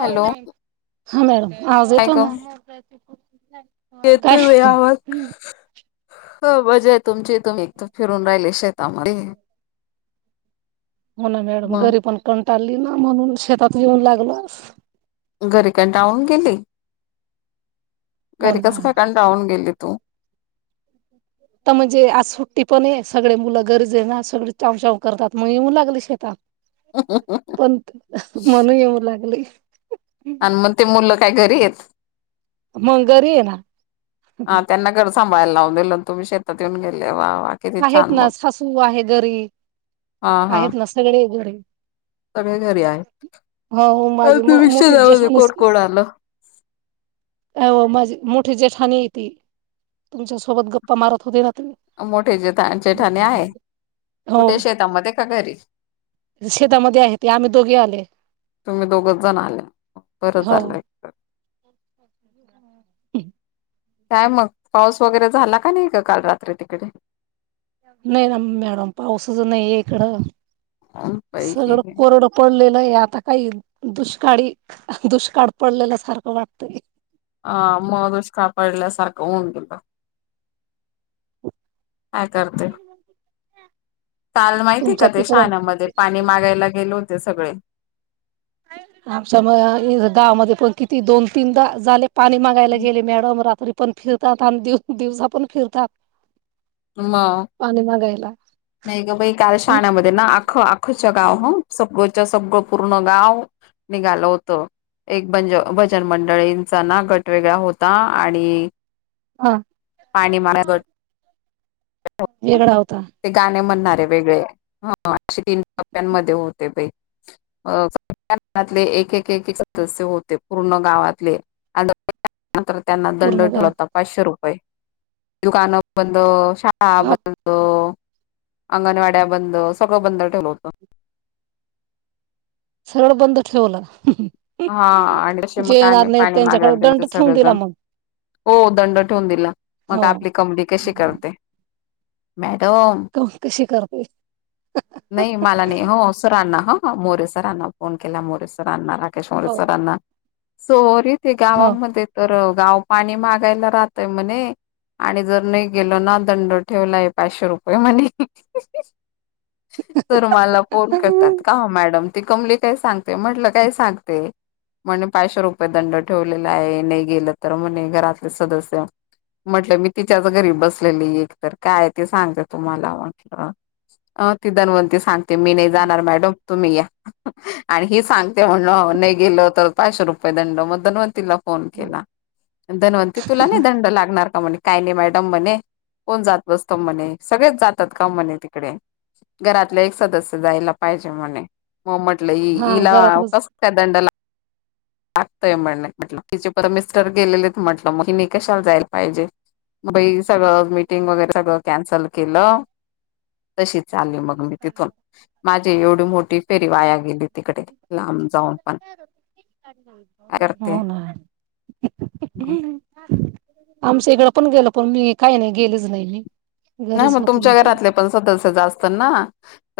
Hello हा madam आज येतो ना तेेत काय व यावत हो मजा आहे तुमची तुम्ही एक तर फिरून राहिले शेतामध्ये होणा मॅडम मग घरी पण कंटाळली ना म्हणून शेतात येेऊन लागलस घरी का डाऊून गेली हो घरी काच ना खकाण डाऊून गेली तू अच्छे तर म्हणजे आज सुट्टी पण आहे सगळे मुलं गरजे ना सगळे चाव चाव करतात मग येऊन लागली शेतात ह ह ह पण म्हणू येऊ लागली आणि मग ते मुलं काय घरी आहेत मंगरी ये ना डं सांभायला लावूनेल तुम्ही शेतात येऊन गेले वा किती आहेत छान ना मग सासू आहे घरीब हा हा आहेत ना सगळे घरी सगळे घरी आहे हो अ माझे तुम्ही मोठे शेतामध्ये कोण जशानस कोण आलं अ मज मोठे जेठानीतील तुमच्यासोबत गप्पा मारत होते ना तुम्ही मोठे जेा जेठाणे आहे कुठे हो शेतामध्ये का घरी शेतामध्ये आहे ते आम्ही दोघे आले तुम्ही दोघच जण आले बरंच आलंय हम् हम काय मग पाऊस वगैरे झाला का नाही का काल रात्री तिकडे नाही ना मॅडम पाऊसच नाही इकडं सगळं बाई कोरड पडलेलं आहे आता काही दुष्काळी दुष्काळ पडलेल्या सारखं वाटतंय ह म दुष कापडल्यासारखं होऊन गेल काय न म ताल माहितीय का ते शहाणामध्ये पाणी मागायला गेले होते सगळे आमच्या म गावामध्ये पण किती दोन तीनदा झाले पाणी मागायला गेले मॅडम रात्री पण फिरतात आणि दिवसा पण फिरतात म पाणी मागायला नाही ग बाई काल पण शाण्यामध्ये ना आख आखच गाव ह सगळंच सगळं पूर्ण गाव निघाल होत एक बंज भजन मंडळींचा ना गटवेेगळा होता आणि हा पाणी मा वेगळा होता ते गाणे म्हणणारे वेगळे अे तीन टप्प्यांमध्ये होते पई अले एक एक सदस्य होते पूर्ण गावातले नंतर त्यांना दंड पूर्ण उठला गाव होता पाचशे रुपये दुकान बंद शाळा पाप बंद अंगणवाड्या बंद सगळं बंद ठेव होतं सरळ बंद ठेवलं हा आणि तसे मग जे का येणार नाही पाणी त्यांच्याकडे मागायला गेलं तर दंड ठेवून दिला सगळेजण मग हो दंड ठेवून दिला मग हो आपली कंमनी कशी करते मॅडम कशी करते नाही मला नाही हो सरांना हो ह मोरेसरांना फोन केला मोरेसरांना राकेश हो मोरेसरांना सोरी ते हो गावामध्ये तर गाव पाणी मागायला राहतय म्हणे आणि जर नाही गेल ना दंड ठेवलाय पाचशे रुपये म्हणे तर मला फन हा करतात का मॅडम ती कमली काय सांगते म्हटलं काय सांग ते म्हणे पाचशे रुपये दंड ठेवलेला आहे नाही गेलं तर म्हणे घरातले सदस्य म्हटलं मी तिच्याच्या घरी बसलेली एक काय ते सांग तुम्हाला म्हट ती दनवंती सांग. ते मी नाही जाणार मॅडम तुम्ही या आणि ही सांगते म्हणल. न गेल तर पाचशे रुपये दंड मद्दनवतील. फोन केला धनवंती तुला नाही दंड लागणार का म्हण. काही नाही मॅडम म्हणे कोण जात बसतो म्हणे सगळेच जातात का म्हणे तिकडे. घरातले एक सदस्य जायला पाहिजे म्हणे मग म्हटलं इला घरातलंच कस काय दंडला. लागतंय म्हण म्हटलं तिचे प मिस्टर गेलेले म्हंटलं मग की निकषाला जायला पाहिजे. बाई सगळं मीटिंग वगैरे सगळं कॅन्सल केलं. तशी चालली मग मी तिथून माझी एवढी मोठी फेरी वाया गेली तिकडे लांब जाऊन पण काय करते हो ना. आमच्या इकडं पण गेल पण मी काही नाही गेलीच नाही मी नाही घरीच मग होते मी तुमच्या घरातले पण सदस्य जा असतात ना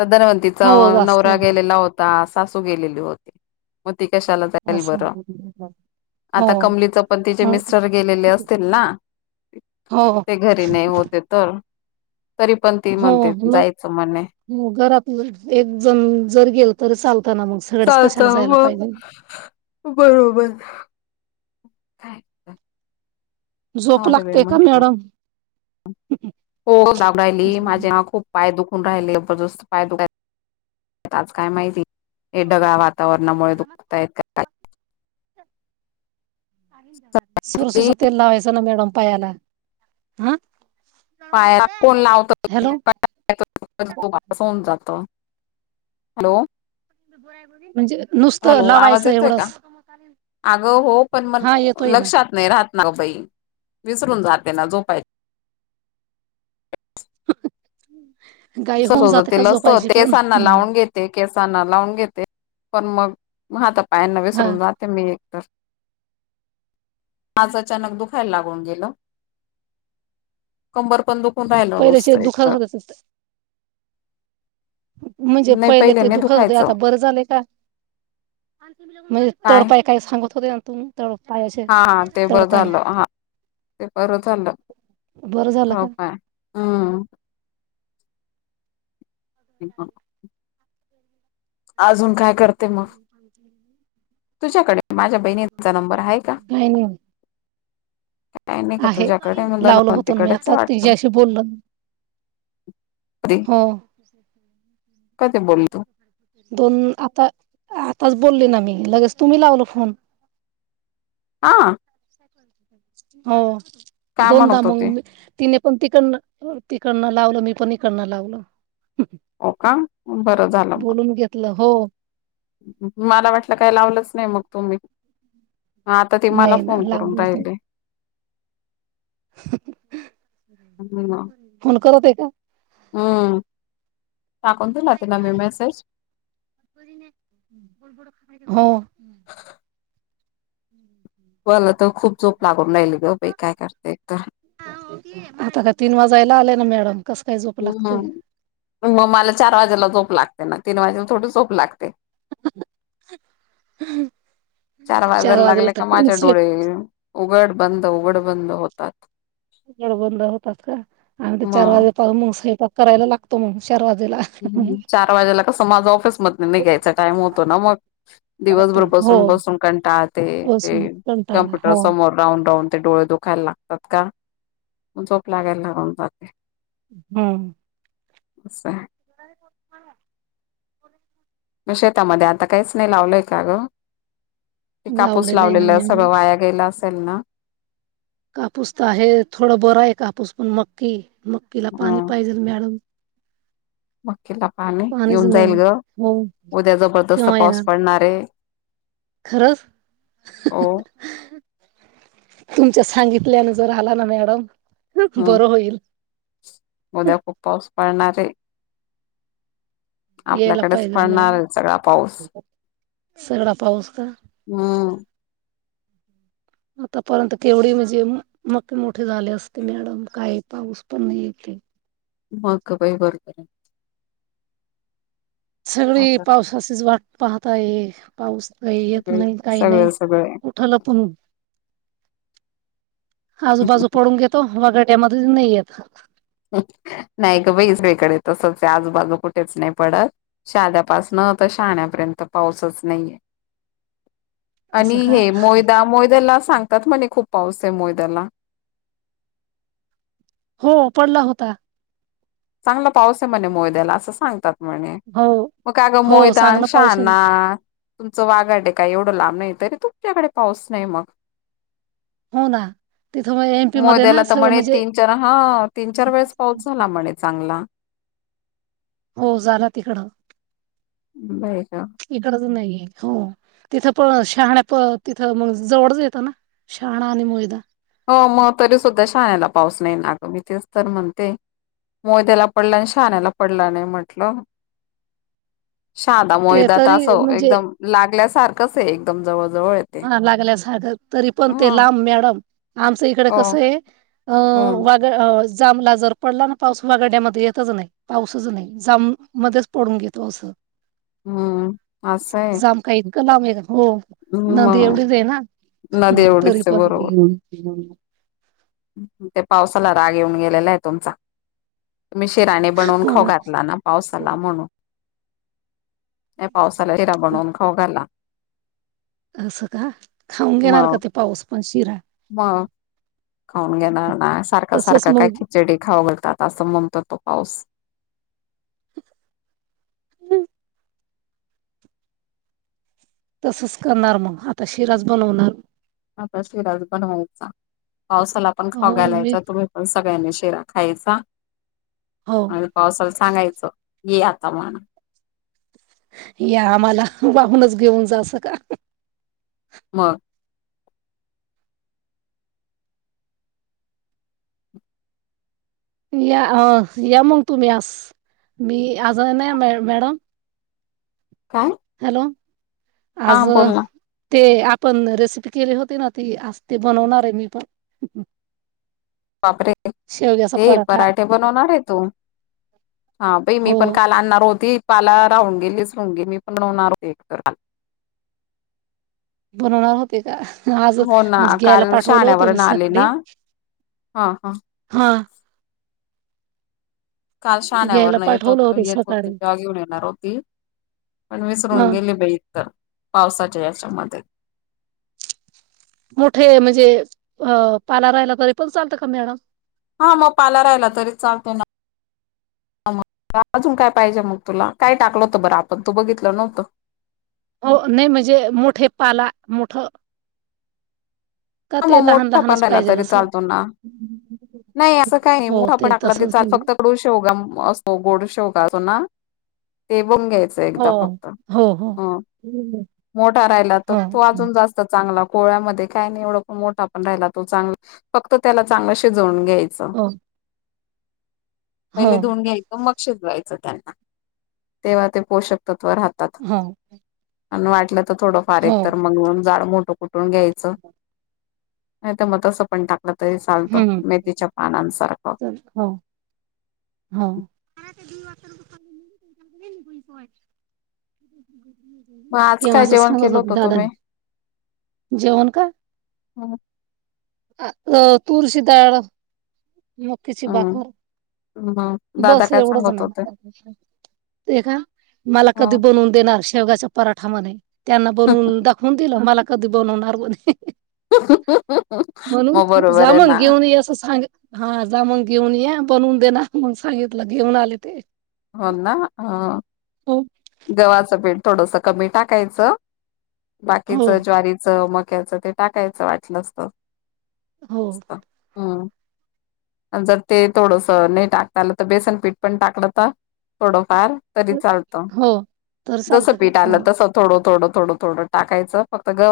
धनवंतीचा हो जास्त नवरा गेलेला होता. सासू गेलेली होती म ती कशाला जाईल असं बर हो हो आता कमलीच पण तिचे मिस्टर गेलेले असतील ना. ते घरी नाही होते तर तरी पण ती हो म्हणते मग जायचं म्हणणे. हो घरातलं एक जण जर गेल तर चालतना मग सगळेच चालत कशाला जायला पाहिजे मग बरोबर. [inaudible] झोप जाऊदे बाई लागते का म्हटलं मॅडम हो दाबरायली माझे ह खूप पाय दुखून राहिले जबरदस्त पाय दुखायला आज काय माहिती हे ढगळ्या वातावरणामुळे दुखताय का? ह [inaudible] काय सरसु तेल लावायचना मॅडम पायाला हह. पाय कोण लावत होऊन जात [unintelligible] हॅलो. म्हणजे नुसतं हॅलो आवाज लावायचं येतोय का एवढंच. अगं हो पण म हा येतोय ना लक्षात नाही राहत ना ग बाई विसरून जातेे ना झोपायची. [inaudible] सरसो च जाते का तेल असत झोपायची पण केसांना हम्म. लावून घेत. ते केसांना लावून घेते पण मग हाता पायांना हा विसरून जाते मी एकतर आज अचानक दुखायला लागून गेलं कंबर पण दु होयला उस्त पहिल्याचे एकत. दुखत होत म्हणजे नाही पहिले ते नाही दुखत होते दुखायचं आता बरं झाले का? म्हणजे तळपाय काय सांगत होते ना तु तळ पाय. हा ते बघालं हा. ते बर झाल बरं झालं का तळपाय हम. बिक. अजून काय? करते मग म पणचलेली. तुझ्याकडे माझ्या बहिणीचा नंबर आहे का काही नाही. काय नाही का आहे तुझ्याकडे मग लावलं होत मी धनवंतीकडेच आता आहे वाटतं तझ्याशी बोलल. हो. [inaudible] कध बोलतो. दोन आता आताच बोलले ना मी लगेच तुम्ही लावल फोन आं हो काय दोनदा म्हणत मंग होती मी तिने पण तिकडनं तिकडनं लावलं मी पण इकडनं लावलं. ओ का बरं झालं म. बोलून घेतलं हो मला वाटलं काय लावलंच नाही मग तुम्ही. हा आता ते मला नाही ना फोन करून लावलं होत राहिले. [unintelligible] फोन करत आहे का? हम्म टाकून दिला तिला मी मेसेज. बरी नाही [inaudible] हो. मला तर खूप झोप लागून राहिली गं बाई काय करते तर आता काय तीन वाजायला आलेय ना मॅडम. कसं काय झोप हम्म लागते म मला चार वाजायला झोप लागते ना तीन वाजायला थोडीच झोप लागते. ह. चार वाजायला लागले का माझे डोळे उघड बंद उघड बंद होतात. उगडबंद होतात का आम्ही तर चार मग वाजायता म स्वयपाक करायला लागतो मग चार वाजेला. हम्म चार वाजायला कसं माझं ऑफिस मधनं निघायचा टाइम होतो ना मग. दिवसभर हो बसून बसून कंटाळते ते बसून कंटाळा कम्प्युटर हो समोर. राऊन राऊन ते डोळे दुखायला लागतात का झोप लागायला लागून जाते. हम्म. असं आहे. [inaudible] म शेतामध्ये आता काहीच नाही लावलय का गं ते कापूस आहे ना लावलेलं मॅडम सगळं वाया गेला असेल ना? कापूस तर आहे थोडं बरं आहे, कापूस पण मक्की मक्कीला पाणी हम्म पाहिजेल मॅडम. मकीला पाणी पाणीच येऊन जाईल नाही गं हो उद्या जबरदस्त केव्हा पाऊस येणार पडणारय. खरंच तुमच्या सांगितल्यानुसार आला ना मॅडम हम्म बरं होईल. उद्या खूप पाऊस पडणार आहे. यायला आपल्याकडेच पाहिजेल पडणार मॅडम आहे सगळा पाऊस. सगळा पाऊस का हम्म. आतापर्यंत केवढी म्हणजे म मक्के मोठे झाले असते मॅडम कायं पाऊस पण नाही येते. म क बाई बरोबर हायं. सगळी आता पावसाचीच वाट पाहत आहे. पाऊस काही येत सगळे नाही काही नाही सगळे सगळे कुठं लपून आजूबाजू पडून घेतो वगड्यामध्ये नाहीच येत. नाही ग बाई सगळीकडे तसंच आजूबाजू कुठेच नाही पडत. शाद्यापासनं तर शाहण्यापर्यंत पाऊसच नाहीये. आणि असं का हे मोयदा मोयद्याला सांगतात म्हणे खूप पाऊस आहे मोयद्याला. हो पडला होता. चांगला पाऊस आहे, म्हणे मोयद्याला असं सांगतात. म्हणे हो मग का गं हो मोयदा आन चांगला पाऊस आहे ना शाना तुमचं वागाड आहे काय एवढं लांब नाही तरी तुमच्याकडे पाऊस नाही मग. हो ना तिथं म एम पी मध्ये ना सगळं म्हणजे चर हां तीन चार वेळेस पाऊस झाला म्हणे चांगला. हो झाला तिकडं. बयं का इकडंच नाहीये हो तिथं पण शहाण्या प तिथं मग जवळच येतं ना. शाहाणा आणि मोयदा. हो मग तरी सुद्धा शाहाण्याला पाऊस नाही ना गं मी तेच तर म्हणते. मोद्याला पडलं आणि शाण्याला पडलं नाही म्हटलं शादा ते मोयदात तरी असं म्हणजे एकदम लागल्यासारखंच हे एकदम जवळ जवळ येते हा लागल्यास तरी पण ह ते लांब मॅडम आमचं इकडे हो कसं आहे अ हम्म वाट अ जामला जर पडला ना पाऊस हगड्यामध्ये येतच नाही. पाऊसाचं नाही जम मध्येच पडून घेतो असं [inaudible] हम्म असं आहे जाम काय इतकं लांब आहे हो नदी मग एवढीच आहे ना नदी तरी एवढीच आहे पण बरोबर ते पावसाला राग येऊन गेलेला आहे तुमचा तुम्ही शिरा नाही बनवून खाऊ घातला ना पावसाला म्हणून या पावसाला हिरा बनवून खाऊ घाला. असं का खाऊन घेणार का मग ते पाऊस पण शिरा मग खाऊन घेणार ना सारख तसच सारखा काय मग खिचडी खाऊ घलतात असं म्हणतो तो पाऊस हम [unintelligible] तसच करणार मग आता शिरास बनवणार. आता शिराज बनवायचा पावसाला पण खावा हो मी घालायचा तुम्ही सगळ्यांनी शिरा खायचा हो आणि पावसालचा सांगायचं ये आता म्हण या आम्हाला वाहूनच घेऊन जासं का मग या हं या मग तुम्ही आस मी आज नाही म मॅडम काय हॅलो हा आज बोल ना ते आपण रेसिपी केली होती ना ती आ ते बनवणार आहे मी पण बापरे शेवग्याचा ते पराठा पराठे बनवणार आहे तू हा बई मी हो पण काल आणणार होती काला राहून गेलीच गे मी पण नवणार हो बनवणार ते का आज हो ना म्हणजे घ्यायला काल पाठवलं होतो मी शहाण्यावरन आले ना सकाळी हा हा हा काल घ्यायला शाण्यावर येत पाठवलं होत येत होती सकाळी ज घेऊन येणार होती. पण विसरून हा गेली बाईइत तर पावसाच्या याच्या मध्ये मोठे म्हणजे पाला राहिला तरी पण चालतं का मॅडम हा मग पाला राहिला तरीच चालते ना मग अजून काय पाहिजे मग तुला काय टाकलं होतं बरं आपण तू बघितलं नव्हतं. हो नाही म्हणजे मोठे पाला मोठ ह मग मोठं लहान ठोकान लहानच राहिला पाहिजेल तरी असं? चालतो ना नाही असं काही नाही हो मठ आपण आपला ते तसंच चाल म्हणजे फक्त कडू शेवगा असो गोड शेवगा असो ना ते बंगेेत हो, फक्त हो, हो, मोठा राहिला तर हो, त अजून जा चांगला कोळ्यामध्ये काय नाही एवढा पण मोठा पण राहिला तो चांगला फक्त त्याला चांगला शि जवून घ्यायच. हो, हो, पहिले धुून घ्याय मग शिजवायचं त्यांना तेव्हा ते पोषक तत्व राहतात. हो. आणि वाटलं तर थोडं फार एक हो, तर मग म जाड मोठं कुठून घ्यायचं नाही तर मग तस पण टाकलं तरी चालतो हं, मेथीच्या पानांसारखं हो हो. मग आज केव काय अस जेवण सांगत केलं होत होतं दादा तुम्ही जेवण काय? आ तुळरची डाळ मक्याची हम्म भाकर. [unintelligible] बस काय एवढंच सांगत ना, होते ते का मला कधी हम्म बनवून देणार शेवगाचा पराठा म्हणे त्यांना बनवून दाखवून दिलं मला कधी बनवणार म्हणे. म्हणून मग बरोबर जा आहे मग ना घेऊन ये असं सांग हा जा मग घेऊन ये बनवून देणार मग सांगितलं घेऊन आले ते. हो ना हा. हो! गव्हाचं पीठ थोडस कमी टाकायचं हो बाकीच ज्वारीच, मक्याचं ते टाकायचं वाटलंच तर हो हम्म. जर ते थोडंस नाही टाकता आलं तर बेसन पीठ पण टाकलं त थोडंफार तरी चालतं. हो तर जसं चालतं का पीठ आलं हो तसं थोडं थोडं थोडं थोडं टाकायचं फक्त ग